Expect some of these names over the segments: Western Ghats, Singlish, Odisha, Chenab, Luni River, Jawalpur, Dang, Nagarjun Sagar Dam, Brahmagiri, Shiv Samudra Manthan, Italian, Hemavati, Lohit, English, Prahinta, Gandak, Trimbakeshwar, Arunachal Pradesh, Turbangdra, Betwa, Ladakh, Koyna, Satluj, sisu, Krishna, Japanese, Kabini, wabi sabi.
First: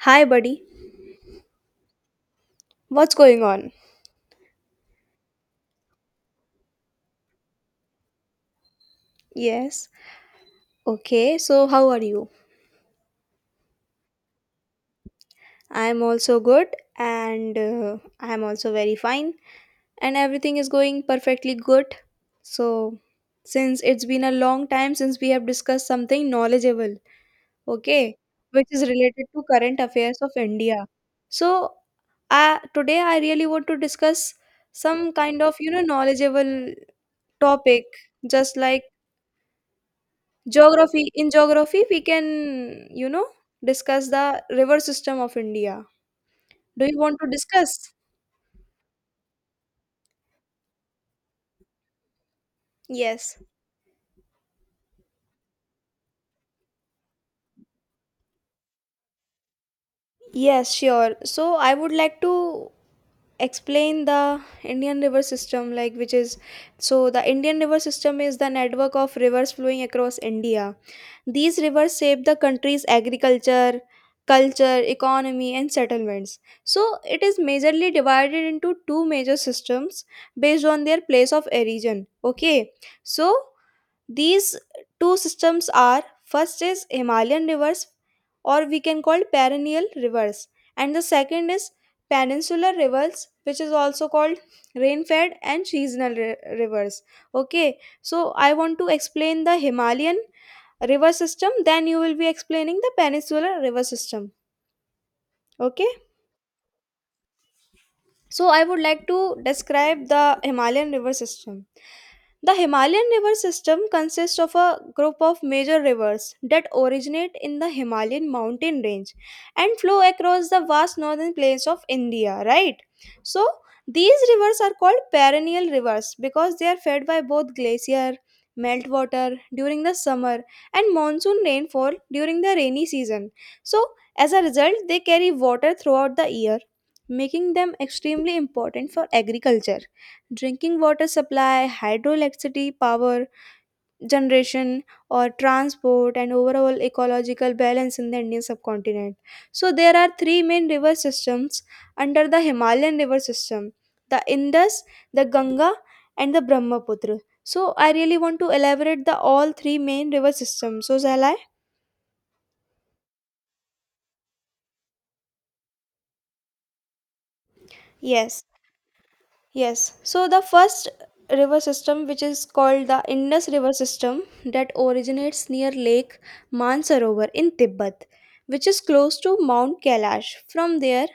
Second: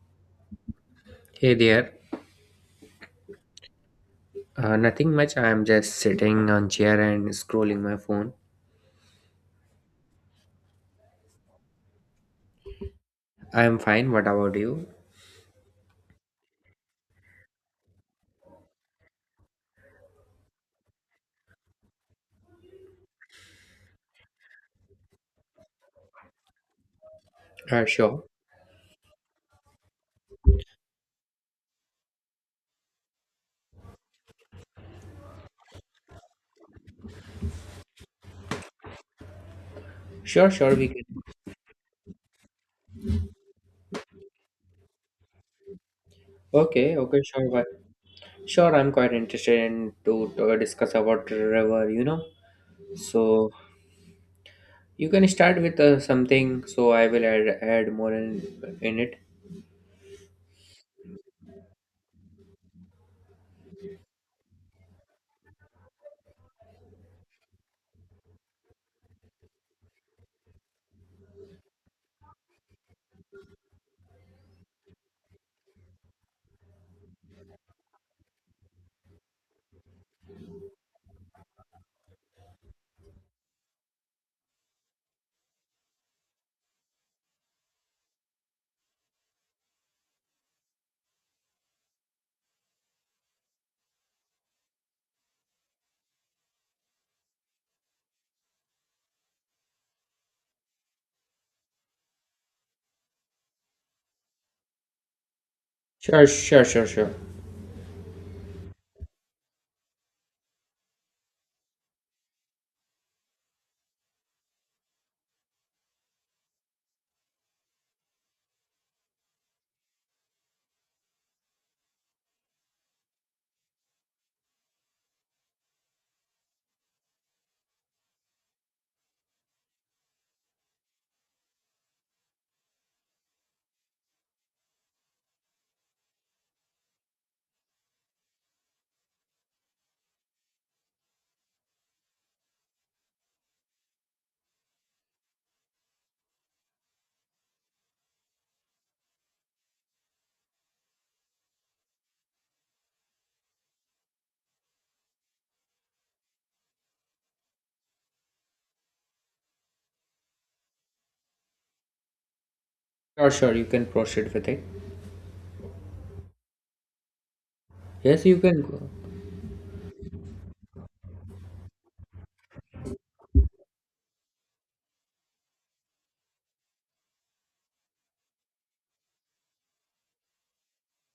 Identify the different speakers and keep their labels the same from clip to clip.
Speaker 1: Hi, buddy.
Speaker 2: Hey there.
Speaker 1: What's going on?
Speaker 2: Nothing much. I'm just sitting on chair and scrolling my phone.
Speaker 1: Yes. Okay, so how are you?
Speaker 2: I'm fine. What about you?
Speaker 1: I'm also good and I'm also very fine and everything is going perfectly good. So, since it's been a long time since we have discussed something knowledgeable,
Speaker 2: Uh,
Speaker 1: okay,
Speaker 2: sure.
Speaker 1: which is related to current affairs of India. So, today I really want to discuss some kind of, knowledgeable topic just like
Speaker 2: Sure. We
Speaker 1: Geography.
Speaker 2: can.
Speaker 1: In geography, we can, discuss the river system of India. Do
Speaker 2: Okay,
Speaker 1: you want
Speaker 2: okay,
Speaker 1: to
Speaker 2: sure. But
Speaker 1: discuss?
Speaker 2: sure, I'm quite interested to discuss about river. You know.
Speaker 1: Yes.
Speaker 2: So you can start with something. So I will add more in it.
Speaker 1: Yes, sure. So I would like to explain the Indian river system, like which is so the Indian river system is the network of rivers flowing across India. These rivers shape the country's agriculture, culture, economy, and settlements. So it is majorly divided into two major systems based on their place of origin. Okay, so these two systems are first is Himalayan rivers, or we can call perennial rivers, and the second is peninsular rivers, which is also called rain-fed and seasonal rivers. Okay, so I want to explain the Himalayan river system then you will be explaining the peninsular river system okay.
Speaker 2: Sure.
Speaker 1: So, I would like to describe the Himalayan river system. The Himalayan river system consists of a group of major rivers that originate in the Himalayan mountain range and flow across the vast northern plains of India, right? So, these rivers are called perennial rivers because they are fed by both glacier meltwater during the summer and monsoon rainfall during the rainy season. So, as a result, they carry water throughout the year, making them extremely important for agriculture, drinking water supply, hydroelectricity power generation, or transport, and overall ecological balance in the Indian subcontinent. So, there are three main river systems under the Himalayan river system: the Indus, the Ganga, and the Brahmaputra. So, I really want to elaborate the all three main river systems. So, shall I?
Speaker 2: Sure. You can proceed with it. Yes, you
Speaker 1: Yes.
Speaker 2: can go.
Speaker 1: Yes. So the first river system, which is called the Indus River system, that originates near Lake Mansarovar in Tibet, which is close to Mount Kailash. From there,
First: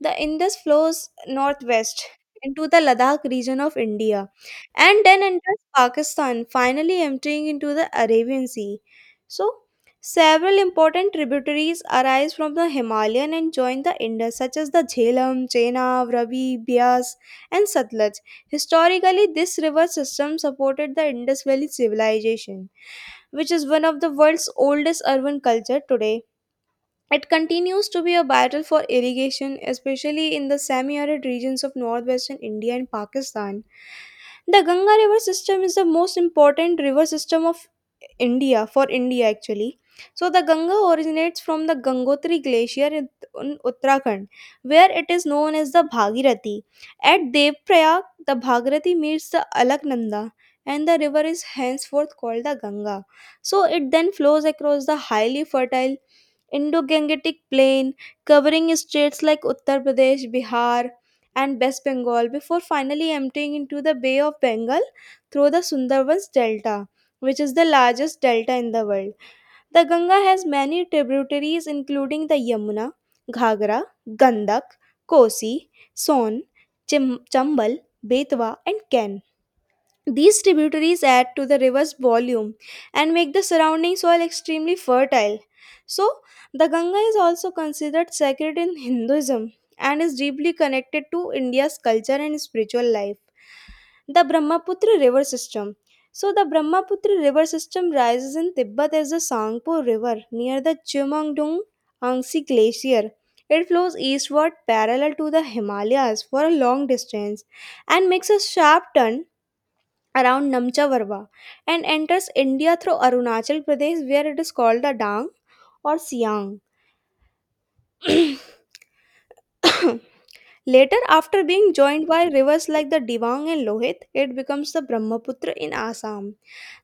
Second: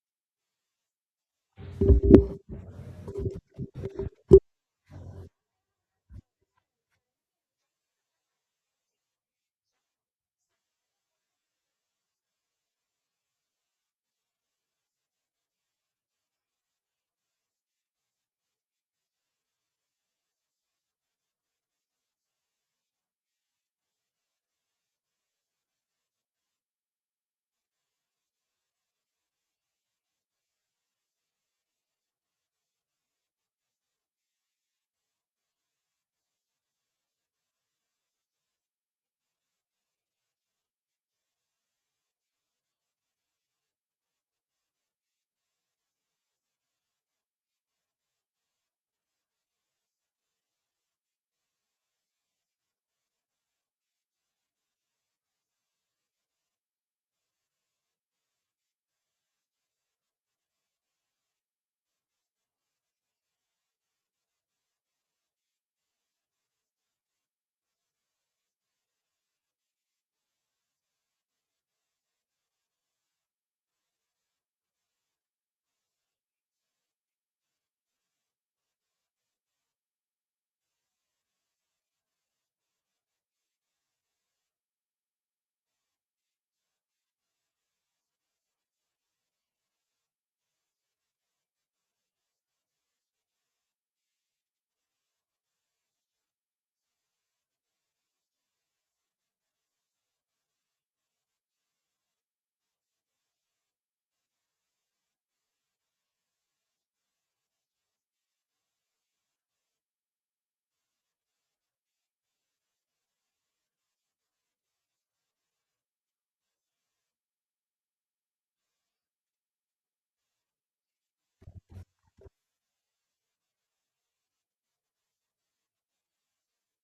Speaker 1: the Indus flows northwest into the Ladakh region of India and then enters Pakistan, finally emptying into the Arabian Sea. So, several important tributaries arise from the Himalayan and join the Indus, such as the Jhelum, Chenab, Ravi, Bias, and Satluj. Historically, this river system supported the Indus Valley civilization, which is one of the world's oldest urban culture today. It continues to be a battle for irrigation, especially in the semi-arid regions of northwestern India and Pakistan. The Ganga river system is the most important river system of India, for India actually. So the Ganga originates from the Gangotri glacier in Uttarakhand, where it is known as the Bhagirathi. At Devprayag, the Bhagirathi meets the Alaknanda, and the river is henceforth called the Ganga. So it then flows across the highly fertile Indo-Gangetic Plain, covering states like Uttar Pradesh, Bihar, and West Bengal before finally emptying into the Bay of Bengal through the Sundarbans Delta, which is the largest delta in the world. The Ganga has many tributaries including the Yamuna, Ghagra, Gandak, Kosi, Son, Chambal, Betwa, and Ken. These tributaries add to the river's volume and make the surrounding soil extremely fertile. So, the Ganga is also considered sacred in Hinduism and is deeply connected to India's culture and spiritual life. The Brahmaputra River System. So, the Brahmaputra River System rises in Tibet as the Sangpo River near the Chumangdung Angsi Glacier. It flows eastward parallel to the Himalayas for a long distance and makes a sharp turn around Namcha Varva and enters India through Arunachal Pradesh, where it is called the Dang or Siang. Later, after being joined by rivers like the Dibang and Lohit, it becomes the Brahmaputra in Assam.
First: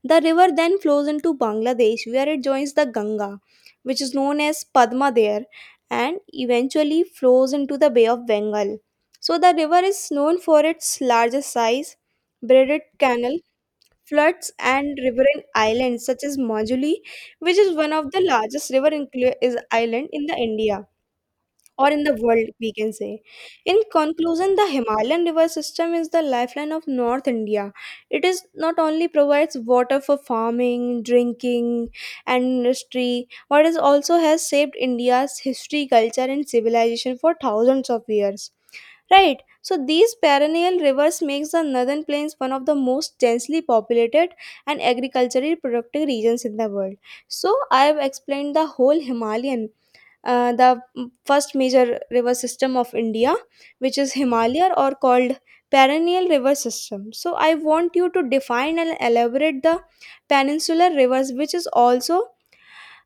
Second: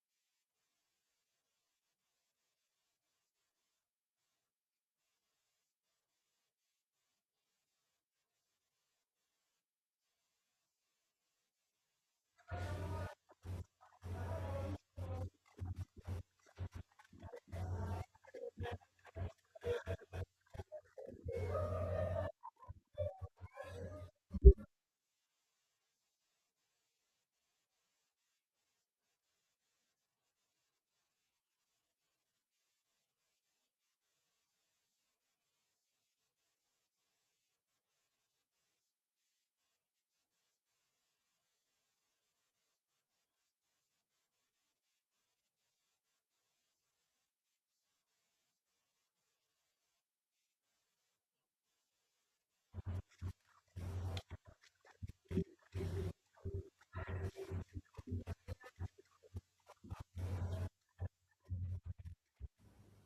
Speaker 1: The river then flows into Bangladesh, where it joins the Ganga, which is known as Padma there, and eventually flows into the Bay of Bengal. So, the river is known for its larger size, braided canal, floods, and riverine islands such as Majuli, which is one of the largest river is island in the India, or in the world, we can say. In conclusion, the Himalayan river system is the lifeline of North India. It is not only provides water for farming, drinking, and industry, but it also has shaped India's history, culture, and civilization for thousands of years. Right. So these perennial rivers makes the northern plains one of the most densely populated and agriculturally productive regions in the world. So I have explained the whole Himalayan, the first major river system of India, which is Himalaya or called perennial river system. So I want you to define and elaborate the peninsular rivers,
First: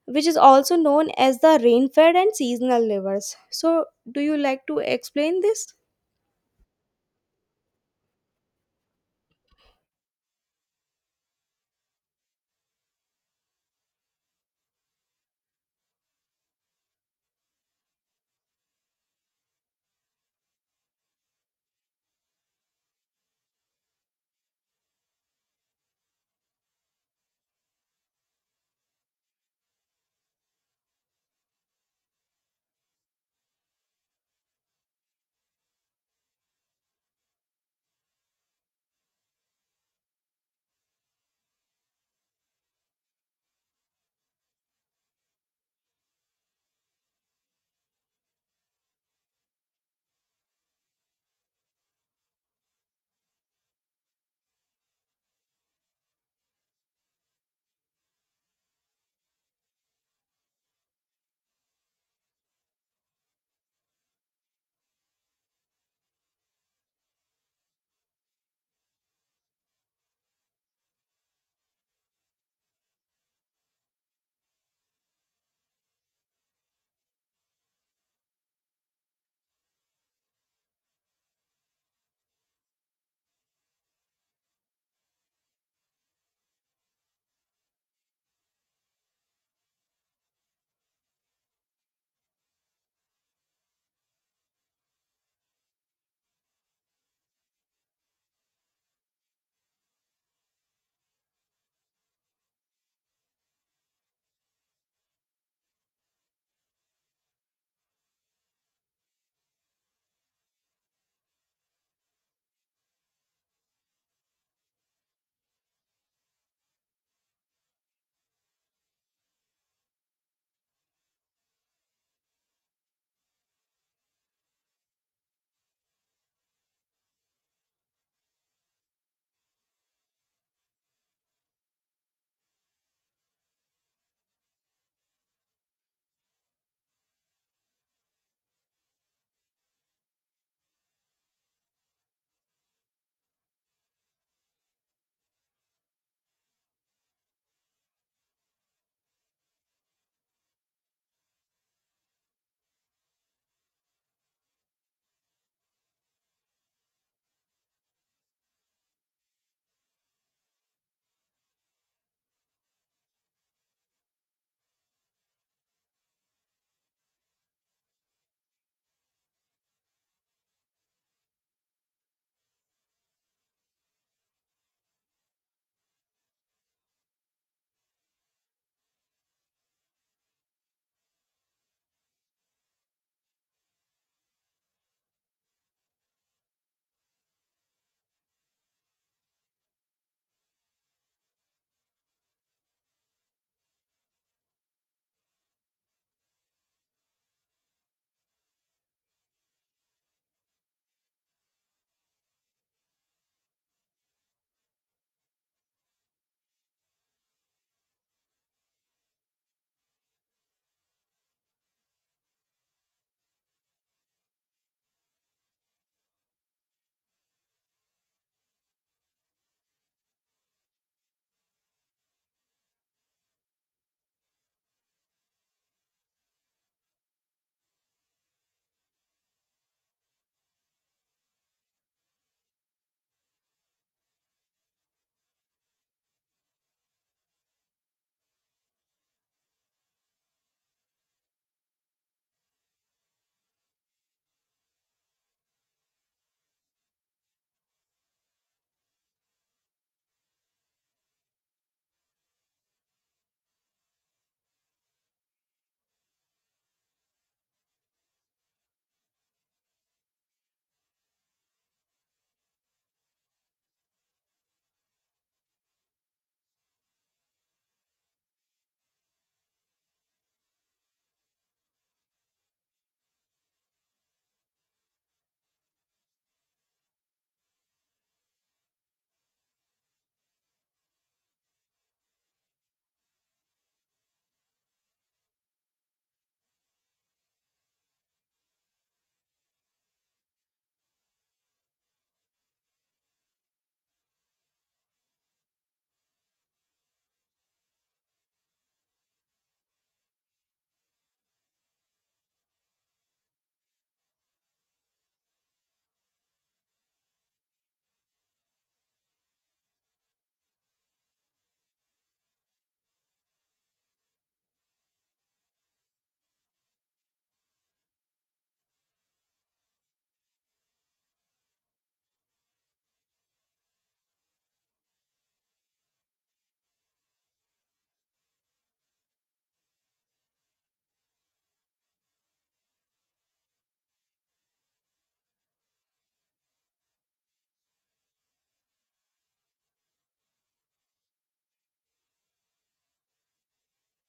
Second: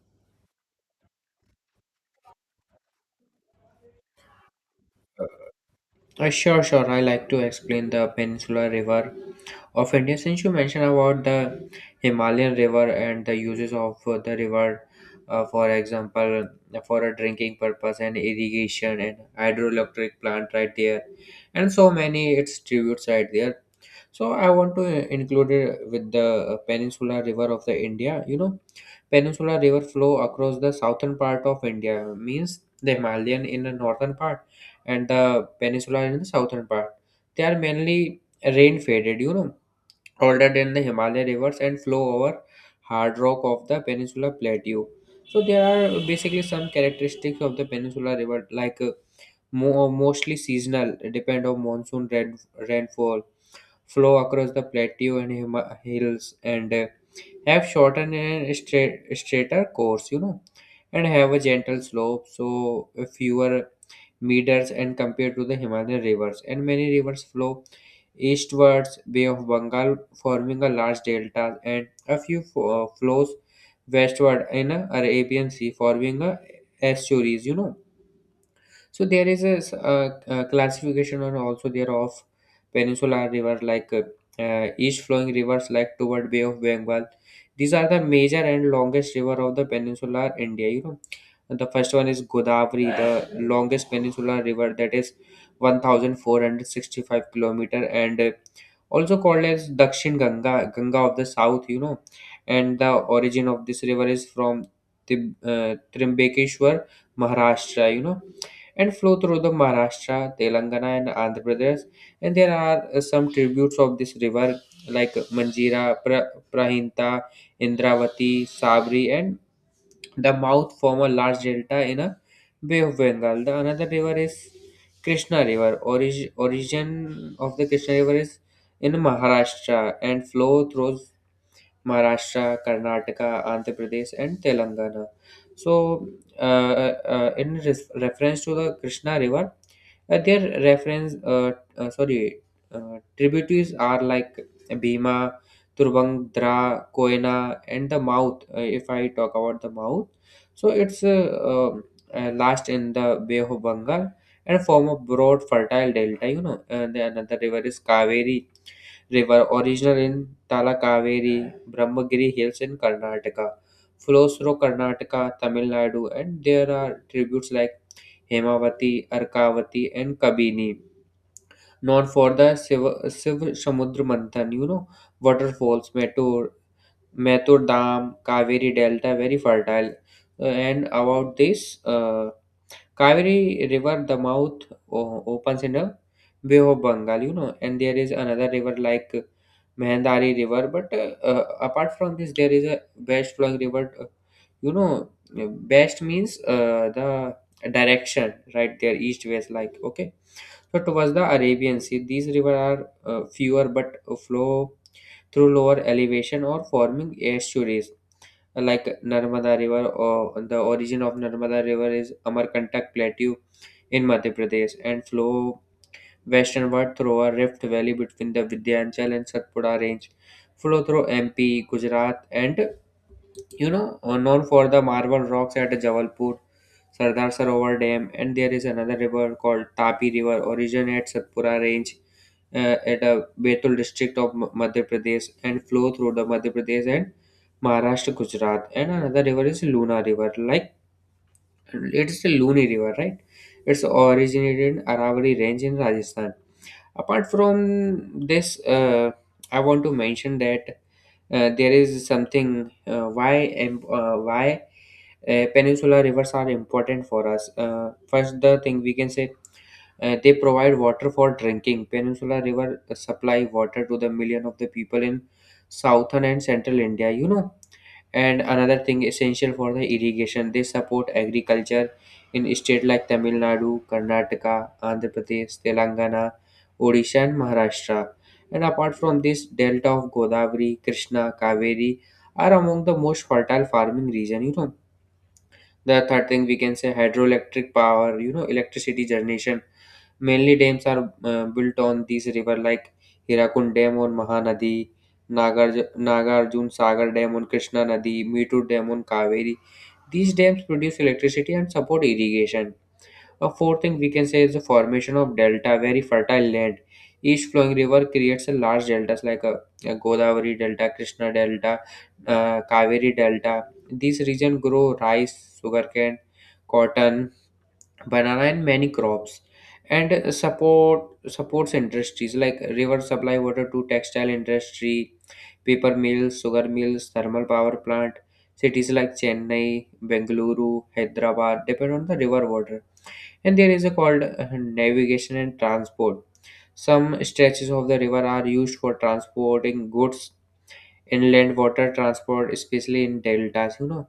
Speaker 1: which is also known as the rain-fed and seasonal rivers. So do you like to explain this?
Speaker 2: Sure. I like to explain the Peninsular River of India. Since you mentioned about the Himalayan River and the uses of the river, for example, for a drinking purpose and irrigation and hydroelectric plant right there, and so many its tributes right there. So I want to include it with the Peninsula River of the India. You know, Peninsula River flow across the southern part of India means the Himalayan in the northern part and the peninsula in the southern part. They are mainly rain faded, you know. Older than the Himalaya rivers and flow over hard rock of the Peninsula Plateau. So there are basically some characteristics of the Peninsula River, like mostly seasonal, depend on monsoon rainfall, flow across the plateau and hills, and have shorter and straighter course, you know, and have a gentle slope, so fewer meters and compared to the Himalayan rivers. And many rivers flow eastwards, Bay of Bengal forming a large delta, and a few flows westward in the Arabian Sea forming a estuaries. You know, so there is a, classification and also there of peninsular river like east flowing rivers like toward Bay of Bengal. These are the major and longest river of the peninsular India. You know, and the first one is Godavari, the longest peninsular river that is 1,465 kilometer and also called as Dakshin Ganga, Ganga of the South. You know, and the origin of this river is from Trimbakeshwar, Maharashtra. You know, and flow through the Maharashtra, Telangana, and Andhra Pradesh. And there are some tributes of this river like Manjira, Prahinta, Indravati, Sabri, and the mouth form a large delta in a Bay of Bengal. The another river is Krishna River. Origin of the Krishna River is in Maharashtra and flow through Maharashtra, Karnataka, Andhra Pradesh, and Telangana. So, uh, in reference to the Krishna River, sorry, tributaries are like Bhima, Turbangdra, Koyna, and the mouth. If I talk about the mouth, so it's last in the Bay of Bengal and form a broad fertile delta. You know, and the another river is Kaveri river, original in Talakaveri, Brahmagiri Hills in Karnataka, flows through Karnataka, Tamil Nadu, and there are tributes like Hemavati, Arkavati, and Kabini. Known for the Shiv Samudra Manthan, you know, waterfalls, Metur Dam, Kaveri Delta, very fertile. And about this, Kaveri River, the mouth opens in the Bay of Bengal, you know, and there is another river like Mehandari River. But apart from this, there is a best flowing river. You know, best means the direction right there, east west, like okay. So towards the Arabian Sea, these rivers are fewer but flow through lower elevation or forming estuaries like Narmada River or the origin of Narmada River is Amarkantak Plateau in Madhya Pradesh and flow westernward through a rift valley between the Vindhyachal and Satpura range, flow through MP, Gujarat and you know, known for the marble rocks at Jawalpur, Sardar Sarovar Dam, and there is another river called Tapi River, origin at Satpura Range at a Betul district of Madhya Pradesh and flow through the Madhya Pradesh and Maharashtra, Gujarat. And another river is Luna River, like it is a Luni River, right? It's originated in Aravalli Range in Rajasthan. Apart from this, I want to mention that there is something why peninsular rivers are important for us. First, the thing we can say they provide water for drinking. Peninsular river supply water to the million of the people in southern and central India. You know, and another thing essential for the irrigation, they support agriculture in states like Tamil Nadu, Karnataka, Andhra Pradesh, Telangana, Odisha, and Maharashtra. And apart from this, delta of Godavari, Krishna, Kaveri are among the most fertile farming region. You know, the third thing we can say hydroelectric power. You know, electricity generation mainly dams are built on these river like Hirakund Dam on Mahanadi, Nagarjun Sagar Dam on Krishna Nadi, Meetur Dam on Kaveri. These dams produce electricity and support irrigation. A fourth thing we can say is the formation of delta, very fertile land. Each flowing river creates a large deltas like a Godavari Delta, Krishna Delta, Kaveri Delta. These region grow rice, sugarcane, cotton, banana and many crops and supports industries like river supply water to textile industry, paper mills, sugar mills, thermal power plant. Cities like Chennai, Bengaluru, Hyderabad depend on the river water and there is a called navigation and transport. Some stretches of the river are used for transporting goods, inland water transport especially in deltas, you know,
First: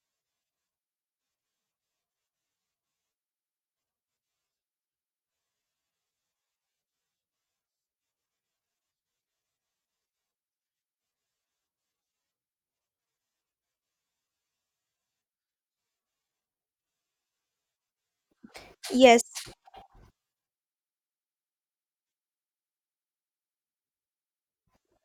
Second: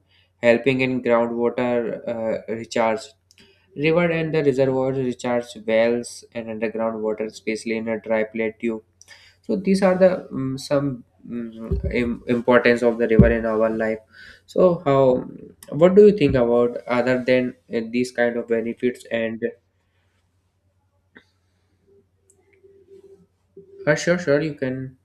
Speaker 2: helping in groundwater uh, recharge. River and the reservoirs recharge wells and underground water especially in a dry plateau. So these are the some importance of the river in our life. So how what do you think about other than these kind of benefits
Speaker 1: Yes,
Speaker 2: and sure you can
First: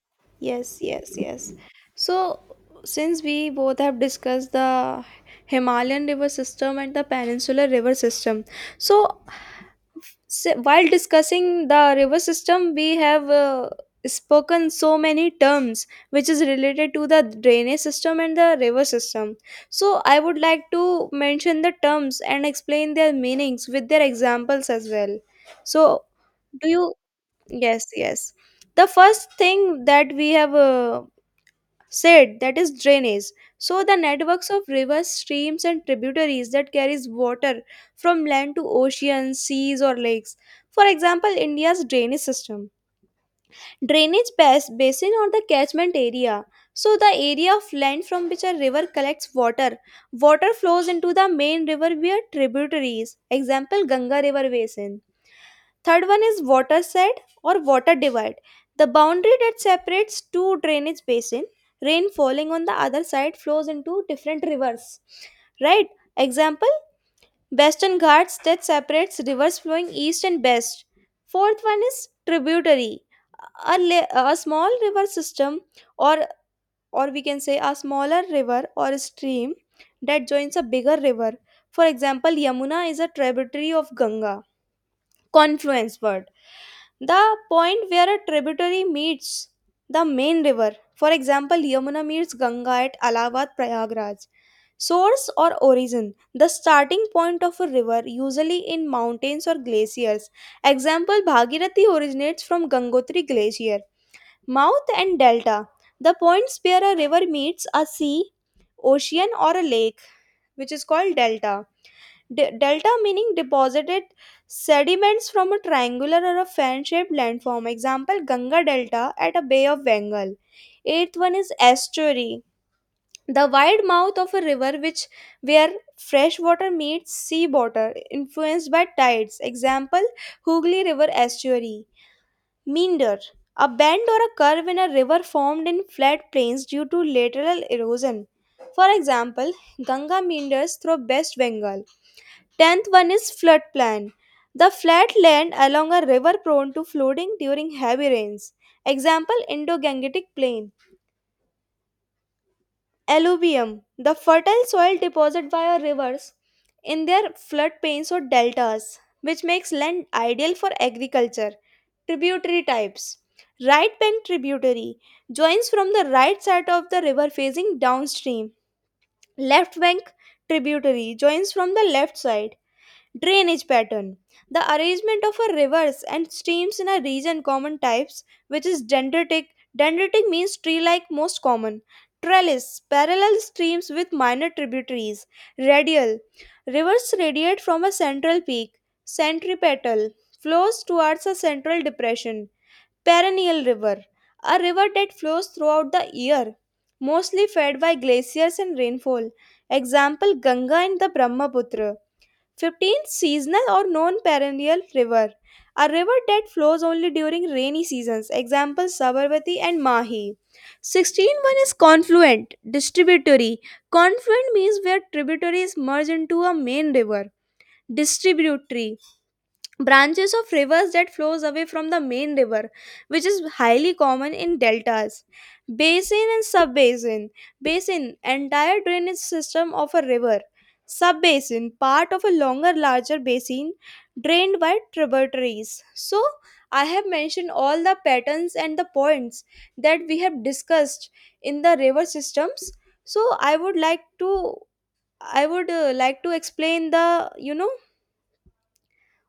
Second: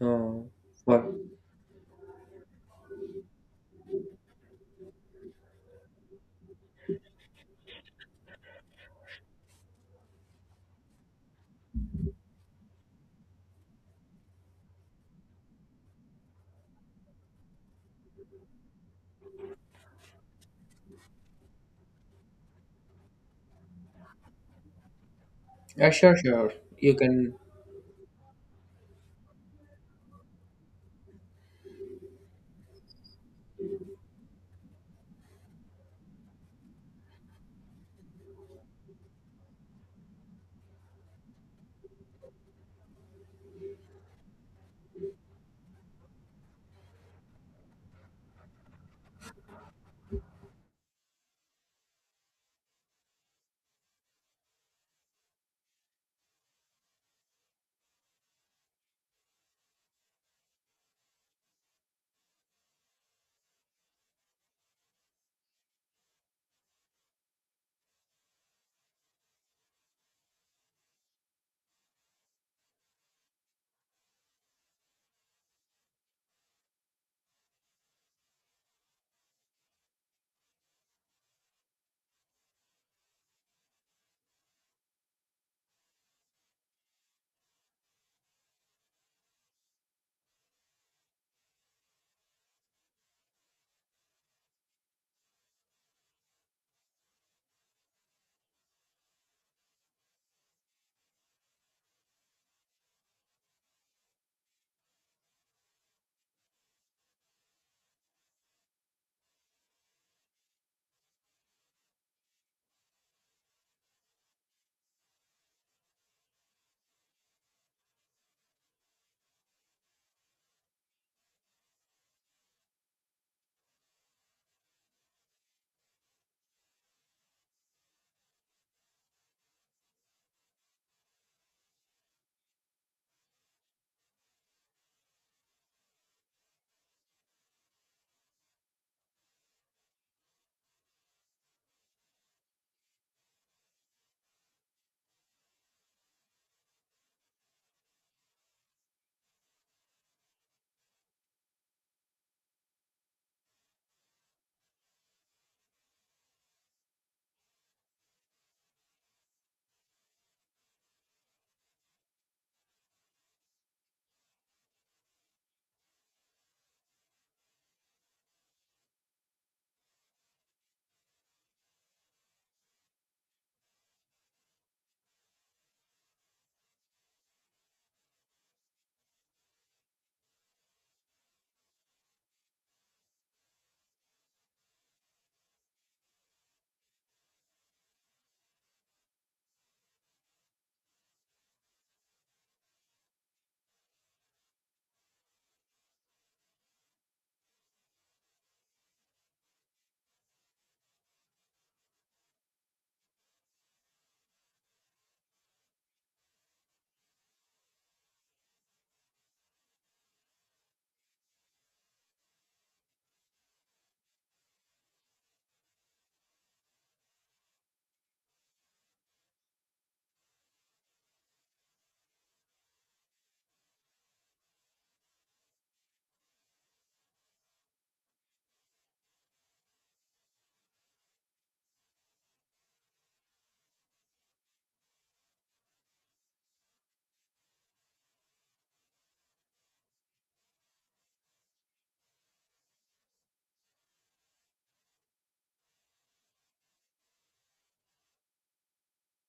Speaker 2: uh,
Speaker 1: yes,
Speaker 2: what
Speaker 1: yes, yes. So, since we both have discussed the Himalayan river system and the peninsular river system, so while discussing the river system, we have spoken so many terms which is related to the drainage system and the river system. So, I would like to mention the terms and explain their meanings with their examples as well.
Speaker 2: uh,
Speaker 1: So,
Speaker 2: sure sure
Speaker 1: do you
Speaker 2: you can
Speaker 1: Yes, yes. The first thing that we have said that is drainage. So the networks of rivers, streams, and tributaries that carries water from land to oceans, seas, or lakes. For example, India's drainage system. Drainage basin, or the catchment area, so the area of land from which a river collects water. Water flows into the main river via tributaries. Example: Ganga river basin. Third one is water shed or water divide, the boundary that separates two drainage basin. Rain falling on the other side flows into different rivers, right? Example: Western Ghats that separates rivers flowing east and west. Fourth one is tributary, a small river system, or or we can say a smaller river or stream that joins a bigger river. For example, Yamuna is a tributary of Ganga. Confluence word: the point where a tributary meets the main river. For example, Yamuna meets Ganga at Allahabad, Prayagraj. Source or origin: the starting point of a river, usually in mountains or glaciers. Example: Bhagirathi originates from Gangotri glacier. Mouth and delta: the points where a river meets a sea, ocean, or a lake, which is called delta. Delta meaning deposited sediments from a triangular or a fan-shaped landform. Example: Ganga Delta at a Bay of Bengal. Eighth one is estuary, the wide mouth of a river which where fresh water meets sea water, influenced by tides. Example: Hooghly River estuary. Meander, a bend or a curve in a river formed in flat plains due to lateral erosion. For example, Ganga meanders through West Bengal. Tenth one is floodplain, the flat land along a river prone to flooding during heavy rains. Example: Indo-Gangetic Plain. Alluvium, the fertile soil deposited via rivers in their floodplains or deltas, which makes land ideal for agriculture. Tributary types. Right bank tributary joins from the right side of the river facing downstream. Left bank tributary joins from the left side. Drainage pattern: the arrangement of a rivers and streams in a region. Common types, which is dendritic. Dendritic means tree like, most common. Trellis: parallel streams with minor tributaries. Radial: rivers radiate from a central peak. Centripetal: flows towards a central depression. Perennial river: a river that flows throughout the year, mostly fed by glaciers and rainfall. Example: Ganga and the Brahmaputra. 15th: seasonal or non-perennial river, a river that flows only during rainy seasons. Example: Sabarmati and Mahi. 16 one is confluent, distributory. Confluent means where tributaries merge into a main river. Distributary: branches of rivers that flows away from the main river, which is highly common in deltas. Basin and subbasin: basin, entire drainage system of a river; subbasin, part of a longer larger basin drained by tributaries. So I have mentioned all the patterns and the points that we have discussed in the river systems. So I would like to, I would like to explain the, you know,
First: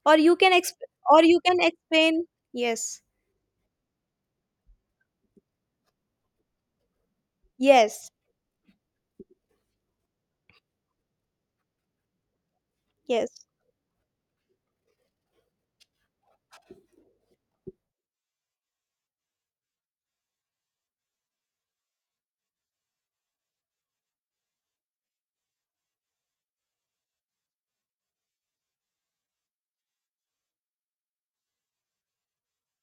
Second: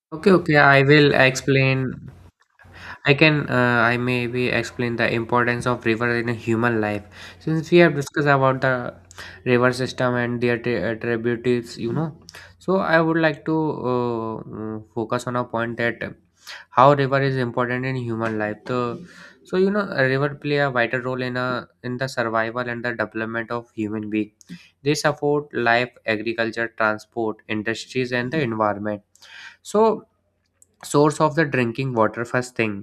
Speaker 1: or
Speaker 2: okay,
Speaker 1: you can
Speaker 2: okay, I
Speaker 1: exp-
Speaker 2: will
Speaker 1: or you can
Speaker 2: explain.
Speaker 1: explain. Yes,
Speaker 2: I can, I maybe explain the importance of river in a human life. Since we have
Speaker 1: yes,
Speaker 2: discussed about the river system and their tributaries, you know. So I would
Speaker 1: yes.
Speaker 2: like to focus on a point that how river is important in human life. So, so you know, a river play a vital role in a in the survival and the development of human being. They support life, agriculture, transport, industries, and the environment. So source of the drinking water first thing,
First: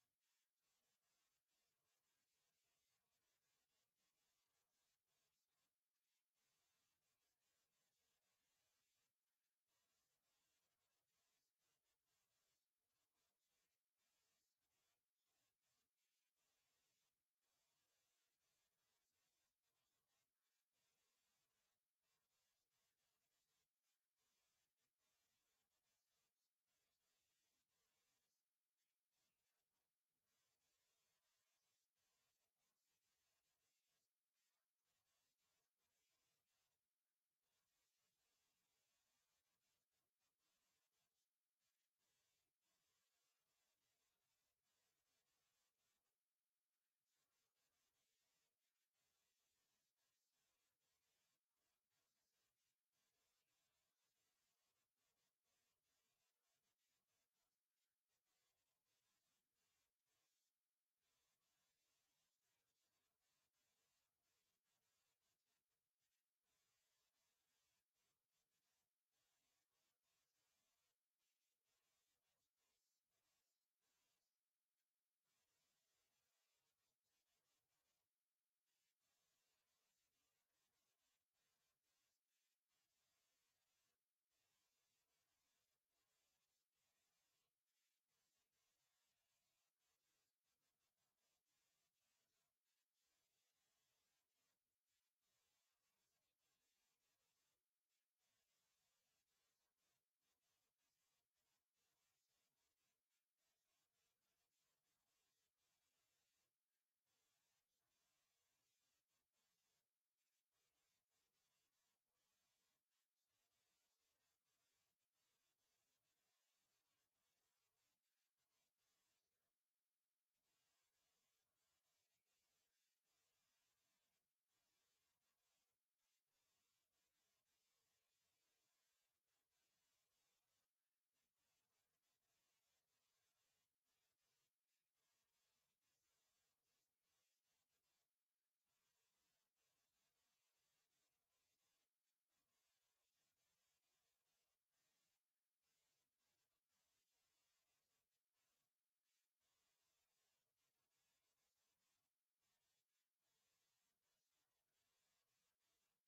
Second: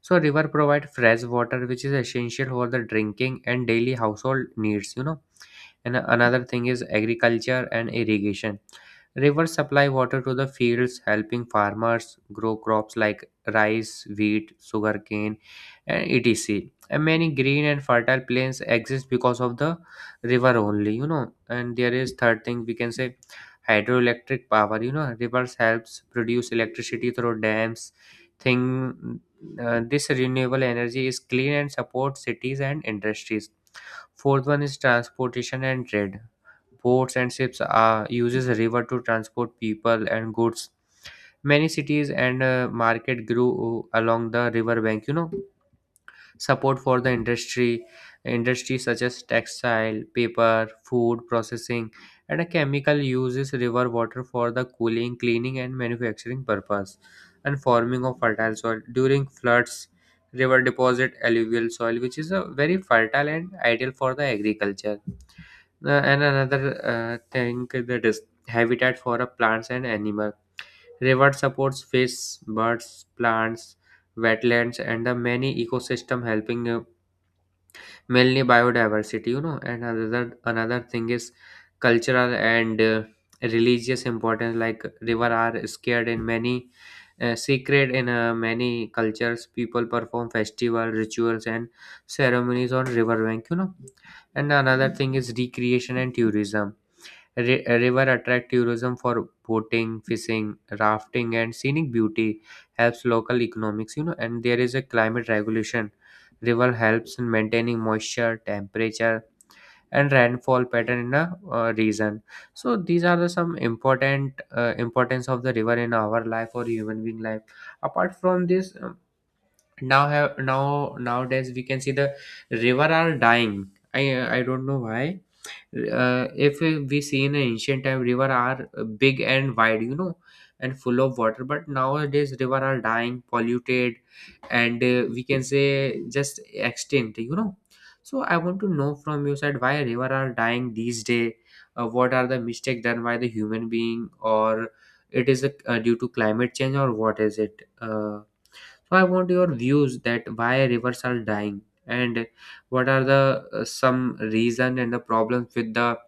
Speaker 2: so river provide fresh water which is essential for the drinking and daily household needs, you know, and another thing is agriculture and irrigation. Rivers supply water to the fields helping farmers grow crops like rice, wheat, sugarcane, and etc, and many green and fertile plains exist because of the river only, you know, and there is third thing we can say hydroelectric power. You know, rivers helps produce electricity through dams thing. This renewable energy is clean and supports cities and industries. Fourth one is transportation and trade. Boats and ships are uses river to transport people and goods. Many cities and market grew along the river bank. You know. Support for the industry, industries such as textile, paper, food processing, and a chemical uses river water for the cooling, cleaning, and manufacturing purpose, and forming of fertile soil during floods. River deposit alluvial soil, which is a very fertile and ideal for the agriculture. And another thing that is habitat for a plants and animal. River supports fish, birds, plants, wetlands, and the many ecosystem helping mainly biodiversity, you know, and another thing is cultural and religious importance like river are scared in many sacred in many cultures. People perform festival rituals and ceremonies on riverbank, you know, and another thing is recreation and tourism. River attract tourism for boating, fishing, rafting, and scenic beauty. Helps local economics, you know. And there is a climate regulation. River helps in maintaining moisture, temperature, and rainfall pattern in a region. So these are the some important importance of the river in our life or human being life. Apart from this, now have now nowadays we can see the river are dying. I I don't know why. If we see in ancient time river are big and wide, you know, and full of water but nowadays river are dying, polluted and we can say just extinct, you know, so I want to know from your side why river are dying these day. What are the mistake done by the human being or it is a, due to climate change or what is it? So I want your views that why rivers are dying and what are the some reason and the problems with the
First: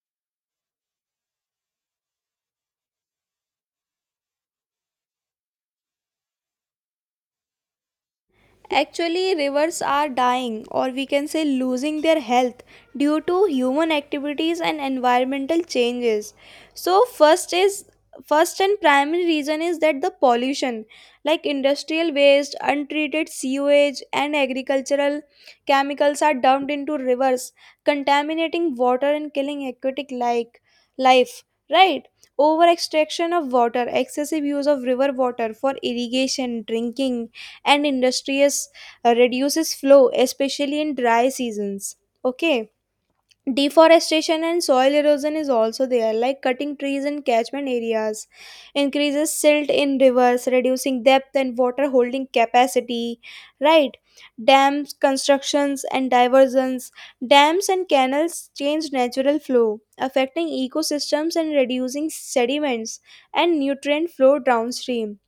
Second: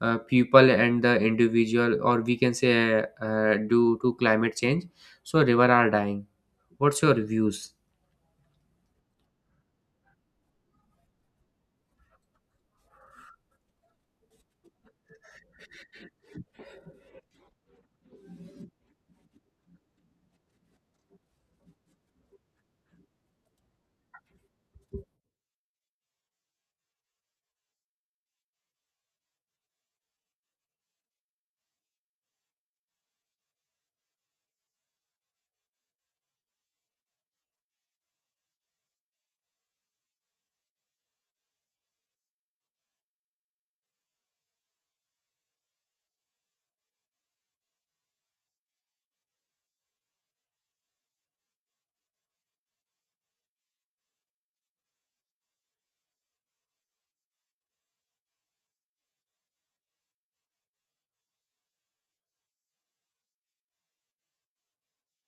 Speaker 2: people and the individual or we can say due to climate change. So river are dying. What's your views?
Speaker 1: Actually, rivers are dying, or we can say losing their health due to human activities and environmental changes. So, first and primary reason is that the pollution, like industrial waste, untreated sewage, and agricultural chemicals are dumped into rivers, contaminating water and killing aquatic like life, right? Over extraction of water: excessive use of river water for irrigation, drinking, and industries reduces flow, especially in dry seasons. Okay. Deforestation and soil erosion is also there, like cutting trees in catchment areas, increases silt in rivers, reducing depth and water holding capacity, right? Dams, constructions, and diversions. Dams and canals change natural flow, affecting ecosystems and reducing sediments and nutrient flow downstream.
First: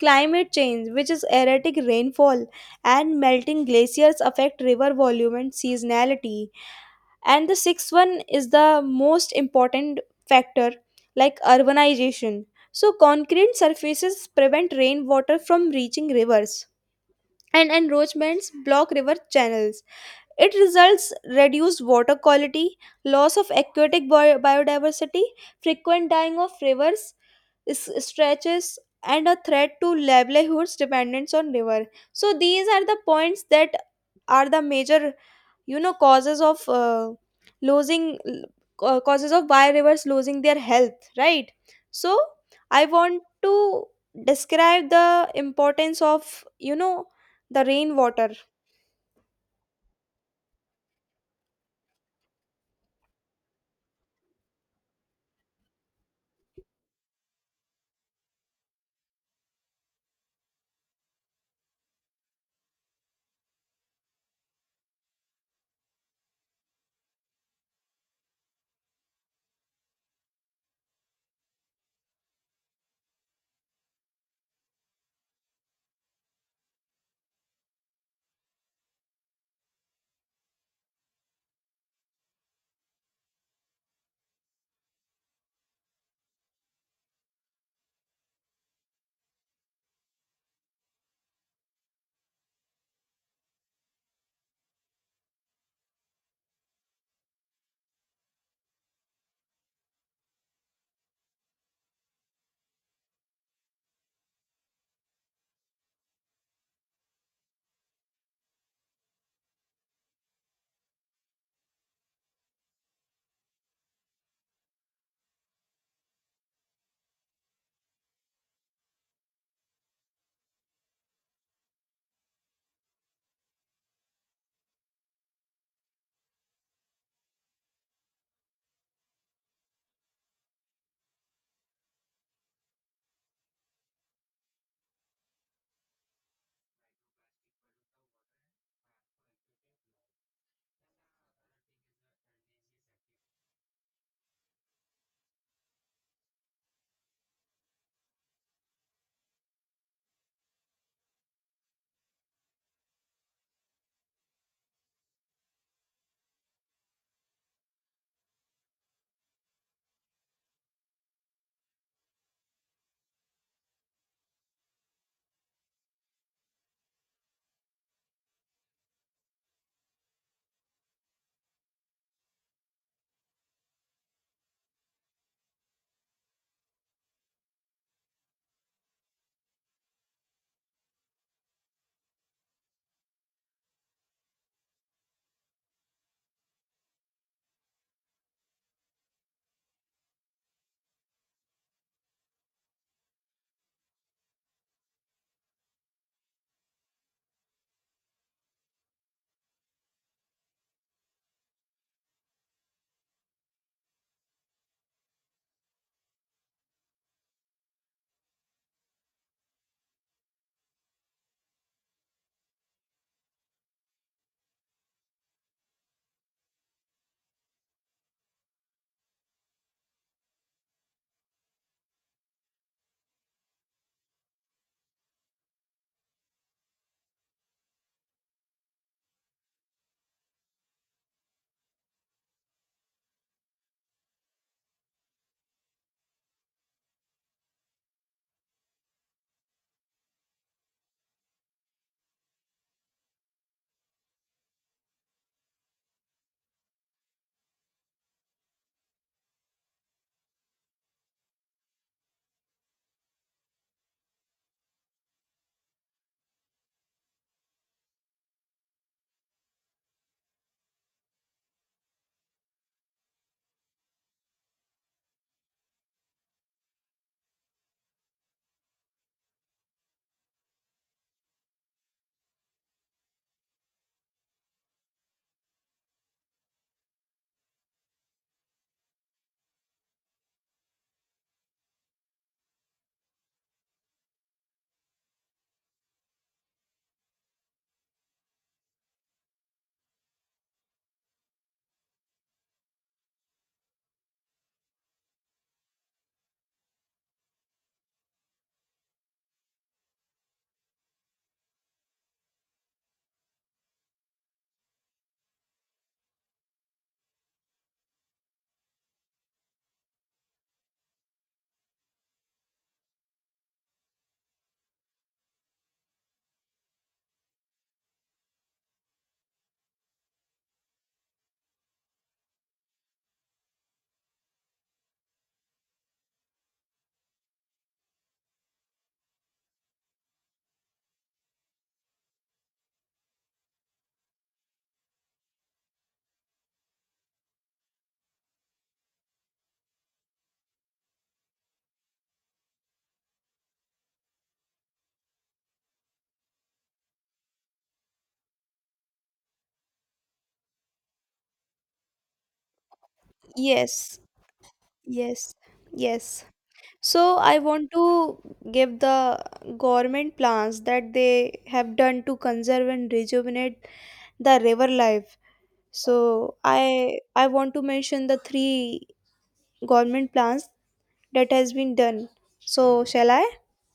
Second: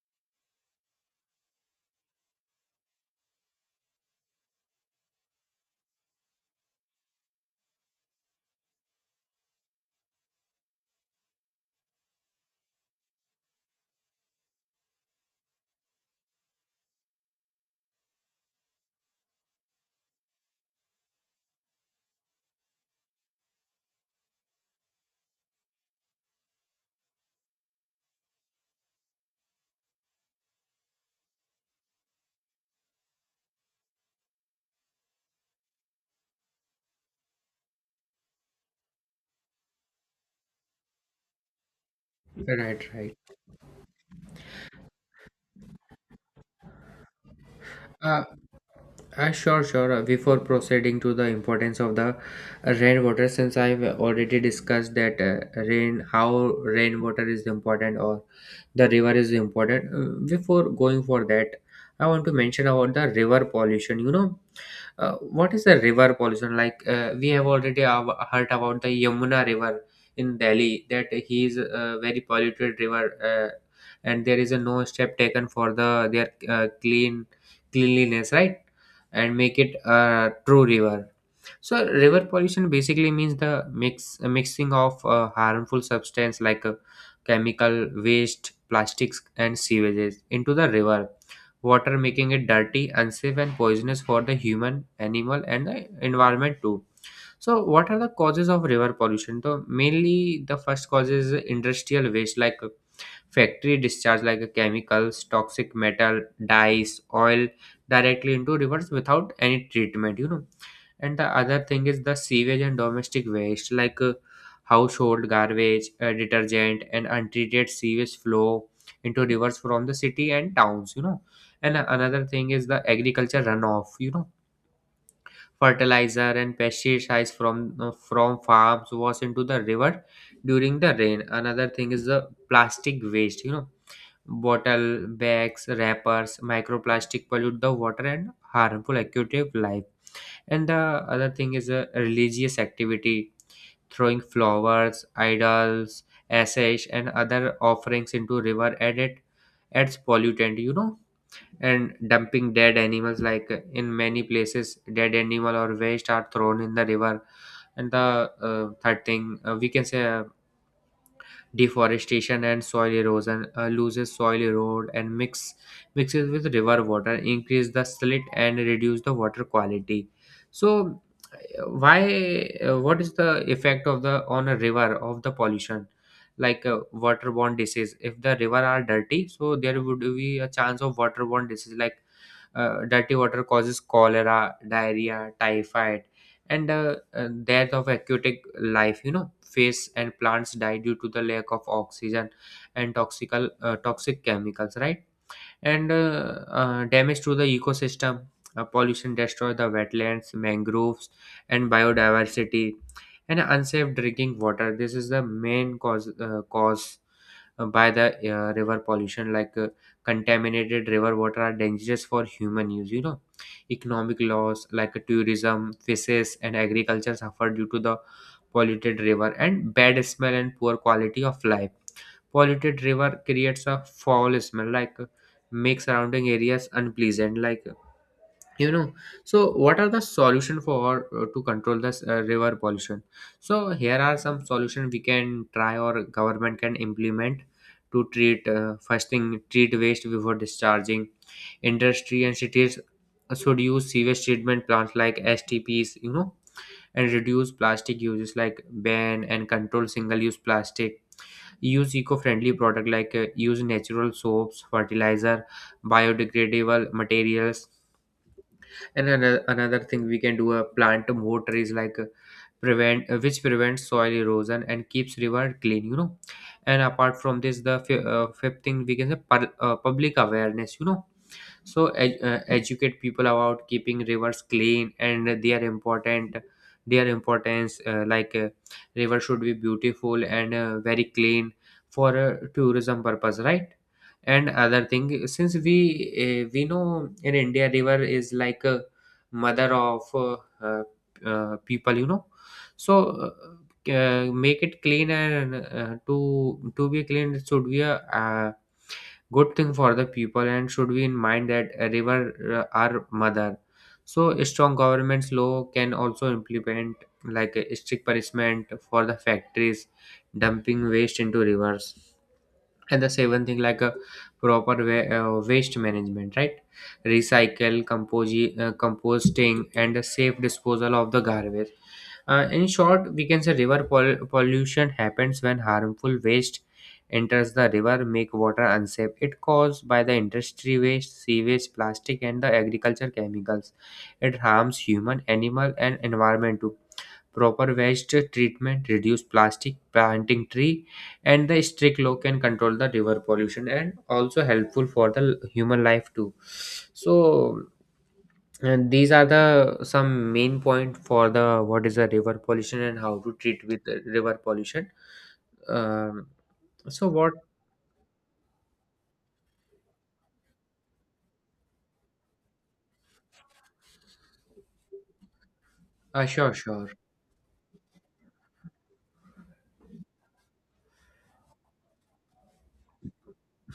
Speaker 1: Climate change, which is erratic rainfall and melting glaciers, affect river volume and seasonality. And the sixth one is the most important factor, like urbanization. So concrete surfaces prevent rainwater from reaching rivers and encroachments block river channels. It results reduced water quality, loss of aquatic biodiversity, frequent dying of rivers stretches, and a threat to livelihoods dependence on river. So these are the points that are the major causes of losing, causes of biodiverse losing their health, right? So I
Speaker 2: Right, right.
Speaker 1: want to describe the importance of you know the
Speaker 2: Uh,
Speaker 1: rainwater.
Speaker 2: sure. Before proceeding to the importance of the rainwater, since I've already discussed that how rainwater is important or the river is important. Before going for that, I want to mention about the river pollution. What is the river pollution? Like we have already heard about the Yamuna River in Delhi, that he is a very polluted river, and there is a no step taken for the their cleanliness, right? And make it a true river. So river pollution basically means the mixing of harmful substance like chemical waste, plastics, and sewages into the river water, making it dirty, unsafe, and poisonous for the human, animal, and the environment too. So, what are the causes of river pollution? So, mainly the first cause is industrial waste like factory discharge like a chemicals, toxic metal, dyes, oil directly into rivers without any treatment, And the other thing is the sewage and domestic waste like household garbage, detergent, and untreated sewage flow into rivers from the city and towns, And another thing is the agriculture runoff, Fertilizer and pesticides from farms was into the river during the rain. Another thing is the plastic waste, Bottle, bags, wrappers, microplastic pollute the water and harmful aquatic life. And the other thing is a religious activity, throwing flowers, idols, ashes, and other offerings into river and it adds pollutant. And dumping dead animals, like in many places, dead animal or waste are thrown in the river. And the third thing we can say deforestation and soil erosion loses soil erode and mixes with river water increase the slit and reduce the water quality. So why what is the effect of the on a river of the pollution, like waterborne disease. If the river are dirty, so there would be a chance of waterborne disease like dirty water causes cholera, diarrhea, typhoid, and death of aquatic life. You know, fish and plants die due to the lack of oxygen and toxic chemicals. Right. And damage to the ecosystem. Pollution destroy the wetlands, mangroves, and biodiversity, and unsafe drinking water. This is the main cause by the river pollution. Like contaminated river water are dangerous for human use. You know, economic loss like tourism, fishes, and agriculture suffer due to the polluted river. And bad smell and poor quality of life, polluted river creates a foul smell like make surrounding areas unpleasant like you know. So what are the solution for to control this river pollution? So here are some solution we can try or government can implement to treat. First thing, treat waste before discharging. Industry and cities should use sewage treatment plants like STPs, you know, and reduce plastic uses like ban and control single use plastic. Use eco-friendly product like use natural soaps, fertilizer, biodegradable materials. And another thing we can do a plant more trees like prevent which prevents soil erosion and keeps river clean, you know. And apart from this, the fifth thing we can say, public awareness, you know. So educate people about keeping rivers clean and their importance, like river should be beautiful and very clean for tourism purpose, right? And other thing, since we know, in India river is like a mother of uh, people, you know. So uh, make it clean, and to be clean, it should be a good thing for the people, and should be in mind that a river are mother. So strong government's law can also implement, like a strict punishment for the factories dumping waste into rivers. And the seventh thing, like a proper waste management, right? Recycle, composting, and the safe disposal of the garbage. In short, we can say river pollution happens when harmful waste enters the river, make water unsafe. It caused by the industry waste, sewage, plastic, and the agriculture chemicals. It harms human, animal, and environment too. Proper waste treatment, reduce plastic, planting tree, and the strict law can control the river pollution and also helpful for the human life too. So and these are the some main point for the what is the river pollution and how to treat with
Speaker 1: Yes,
Speaker 2: the river pollution.
Speaker 1: yes, yes.
Speaker 2: Um,
Speaker 1: So
Speaker 2: so what?
Speaker 1: I want to give the government plans that they have done to conserve and rejuvenate the river life.
Speaker 2: Uh,
Speaker 1: So
Speaker 2: sure, sure.
Speaker 1: I want to mention the three government plans that has been done. So, shall I?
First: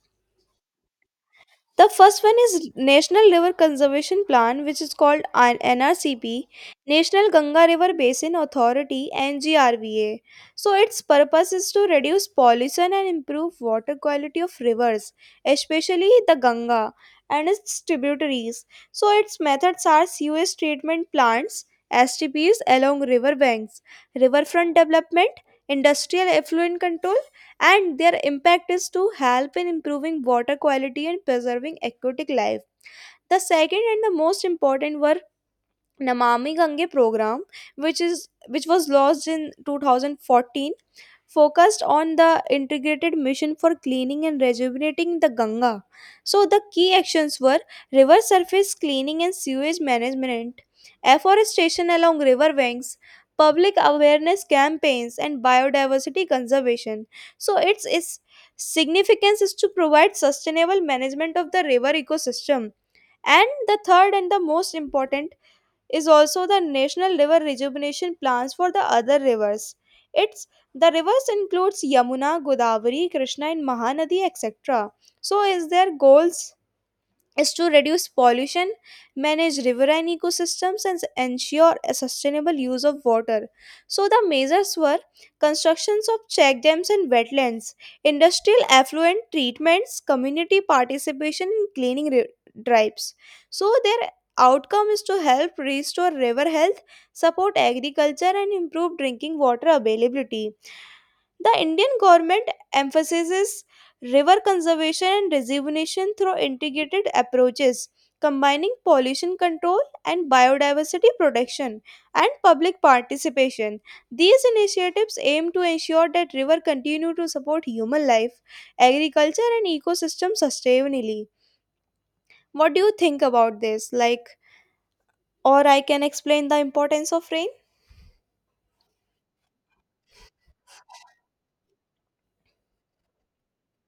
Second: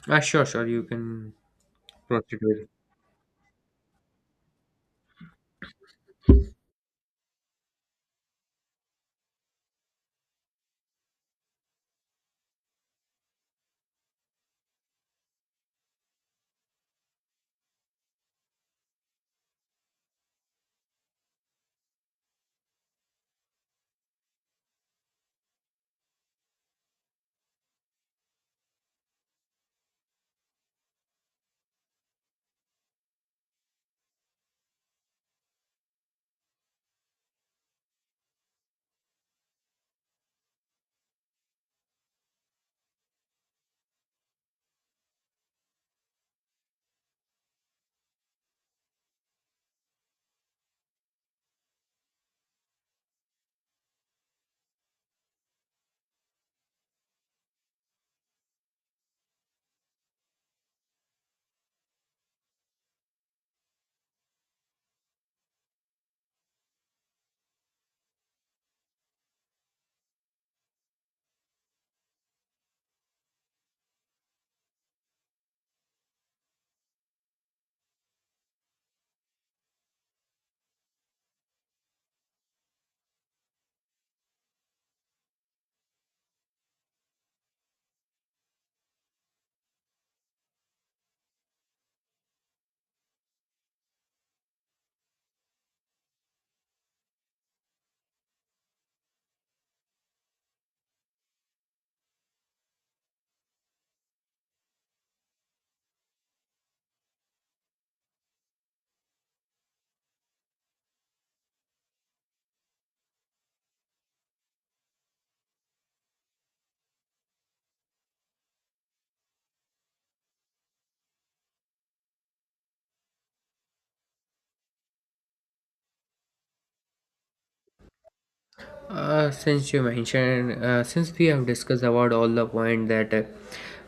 Speaker 2: Sure, sure. You can
Speaker 1: The first one
Speaker 2: proceed with.
Speaker 1: is National River Conservation Plan, which is called NRCP, National Ganga River Basin Authority, NGRBA. So, its purpose is to reduce pollution and improve water quality of rivers, especially the Ganga and its tributaries. So, its methods are sewage treatment plants, STPs along river banks, riverfront development, industrial effluent control, and their impact is to help in improving water quality and preserving aquatic life. The second and the most important were Namami Gange program, which was launched in 2014, focused on the integrated mission for cleaning and rejuvenating the Ganga. So, the key actions were river surface cleaning and sewage management, afforestation along river banks, public awareness campaigns, and biodiversity conservation. So, its significance is to provide sustainable management of the river ecosystem. And the third and the most important is also the national river rejuvenation plans for the other rivers. It's the rivers includes Yamuna, Godavari, Krishna, and Mahanadi, etc. So, is their goals is to reduce pollution, manage riverine ecosystems, and ensure a sustainable use of water. So, the measures were constructions of check dams and wetlands, industrial effluent treatments, community participation in cleaning drives. So, their outcome is to help restore river health, support agriculture, and improve drinking water availability. The Indian government emphasizes river conservation and rejuvenation through integrated approaches, combining pollution control and biodiversity protection and public participation. These initiatives aim to ensure that rivers continue to support human life, agriculture and ecosystem sustainably. What do you think about this, like, or I can explain the importance of rain?
Speaker 2: Since you mentioned, since we have discussed about all the point that uh,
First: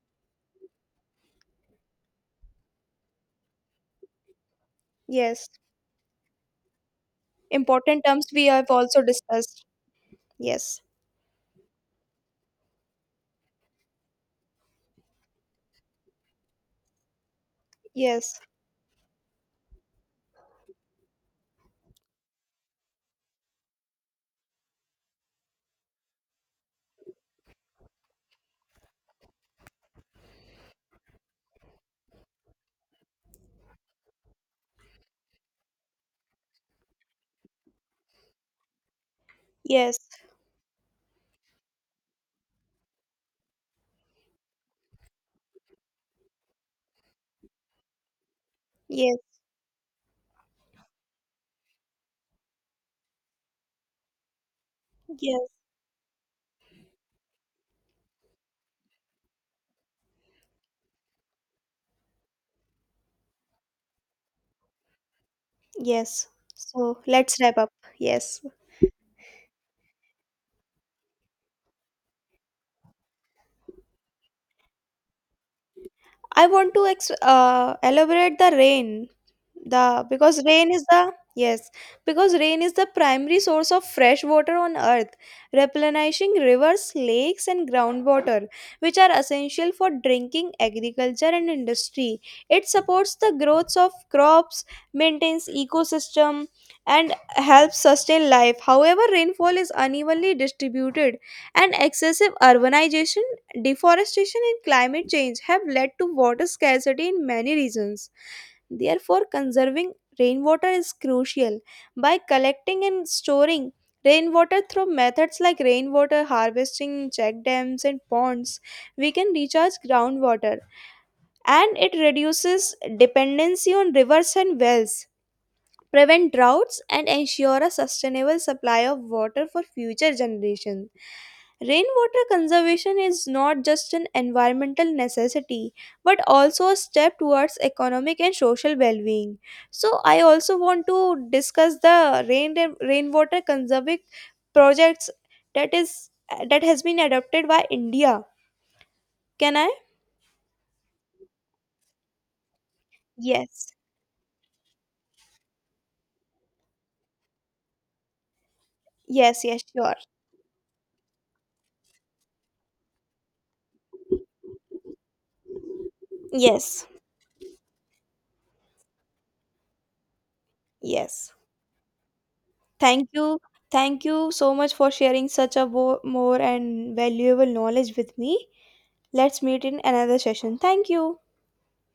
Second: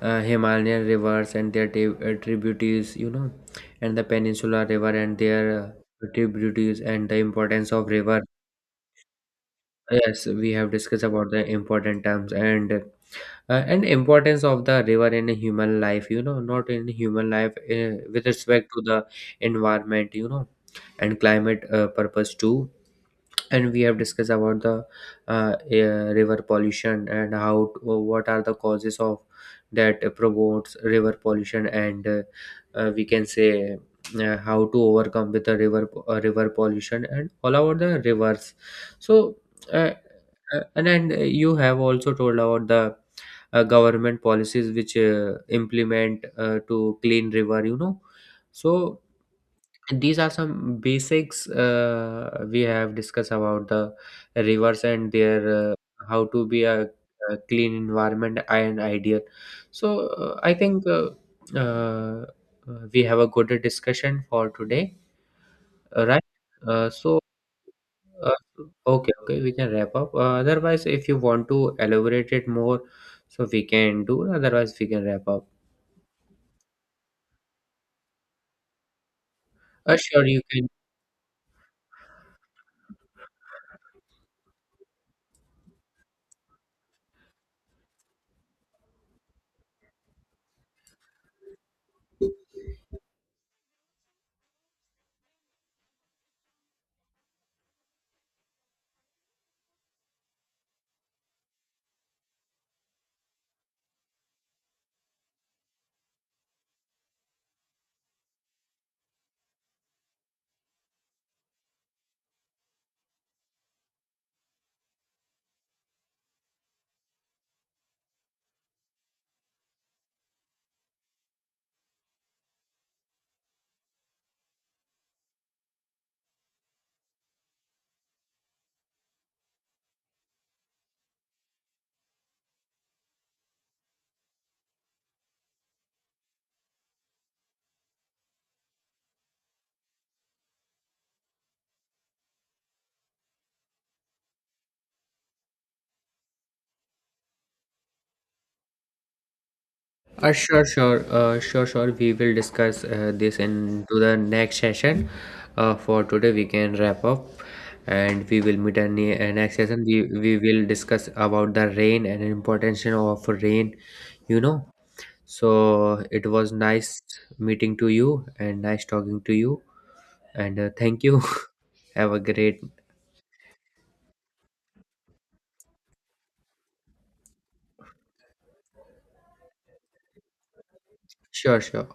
Speaker 2: uh, Himalayan rivers and their tributaries, you know, and the Peninsula River and their
Speaker 1: Yes,
Speaker 2: tributaries and the importance of
Speaker 1: important
Speaker 2: river.
Speaker 1: terms we have also discussed.
Speaker 2: Yes, we have
Speaker 1: Yes,
Speaker 2: discussed about the important terms and importance of the river in a human life. You know, not in human life with
Speaker 1: yes,
Speaker 2: respect to the environment. You know, and climate purpose too. And we have discussed about the river pollution, and what are the causes of that promotes river pollution, and we can say how to overcome with the river river pollution and all about the rivers. So uh,
Speaker 1: yes,
Speaker 2: and you have also told about the government policies which implement to clean river, you know. So
Speaker 1: yes,
Speaker 2: and these are some basics we have discussed about the rivers and their
Speaker 1: yes.
Speaker 2: how to be a clean environment and ideal. So I think uh, we have a good discussion for today, right?
Speaker 1: Yes.
Speaker 2: uh,
Speaker 1: So
Speaker 2: so
Speaker 1: let's wrap up.
Speaker 2: uh,
Speaker 1: Yes.
Speaker 2: okay, we can wrap up, otherwise if you want to elaborate it more, so we can do, otherwise we can wrap up.
Speaker 1: I want to elaborate the rain. The
Speaker 2: Sure, you
Speaker 1: Because
Speaker 2: can.
Speaker 1: rain is the yes, because rain is the primary source of fresh water on earth, replenishing rivers, lakes and groundwater, which are essential for drinking, agriculture and industry. It supports the growth of crops, maintains ecosystem and helps sustain life. However, rainfall is unevenly distributed and excessive urbanization, deforestation and climate change have led to water scarcity in many regions. Therefore, conserving rainwater is crucial. By collecting and storing rainwater through methods like rainwater harvesting, check dams, and ponds, we can recharge groundwater and it reduces dependency on rivers and wells, prevent droughts, and ensure a sustainable supply of water for future generations. Rainwater conservation is not just an environmental necessity but also a step towards economic and social well-being. So I also want to discuss the rainwater conserving projects that is that has been adopted by India. Can I?
Speaker 2: Sure, sure. We will discuss this
Speaker 1: Yes.
Speaker 2: into the next session. For today, we can wrap up, and we will meet in the
Speaker 1: Yes,
Speaker 2: next
Speaker 1: yes,
Speaker 2: session.
Speaker 1: sure.
Speaker 2: We will discuss about the rain and importance of rain. You know, so it was
Speaker 1: Yes.
Speaker 2: nice meeting to you and nice talking to you. And thank you.
Speaker 1: Yes.
Speaker 2: Have a great.
Speaker 1: Thank you. Thank you so much for sharing such a more and valuable knowledge with me. Let's meet in another session. Thank you.
Speaker 2: Sure, sure.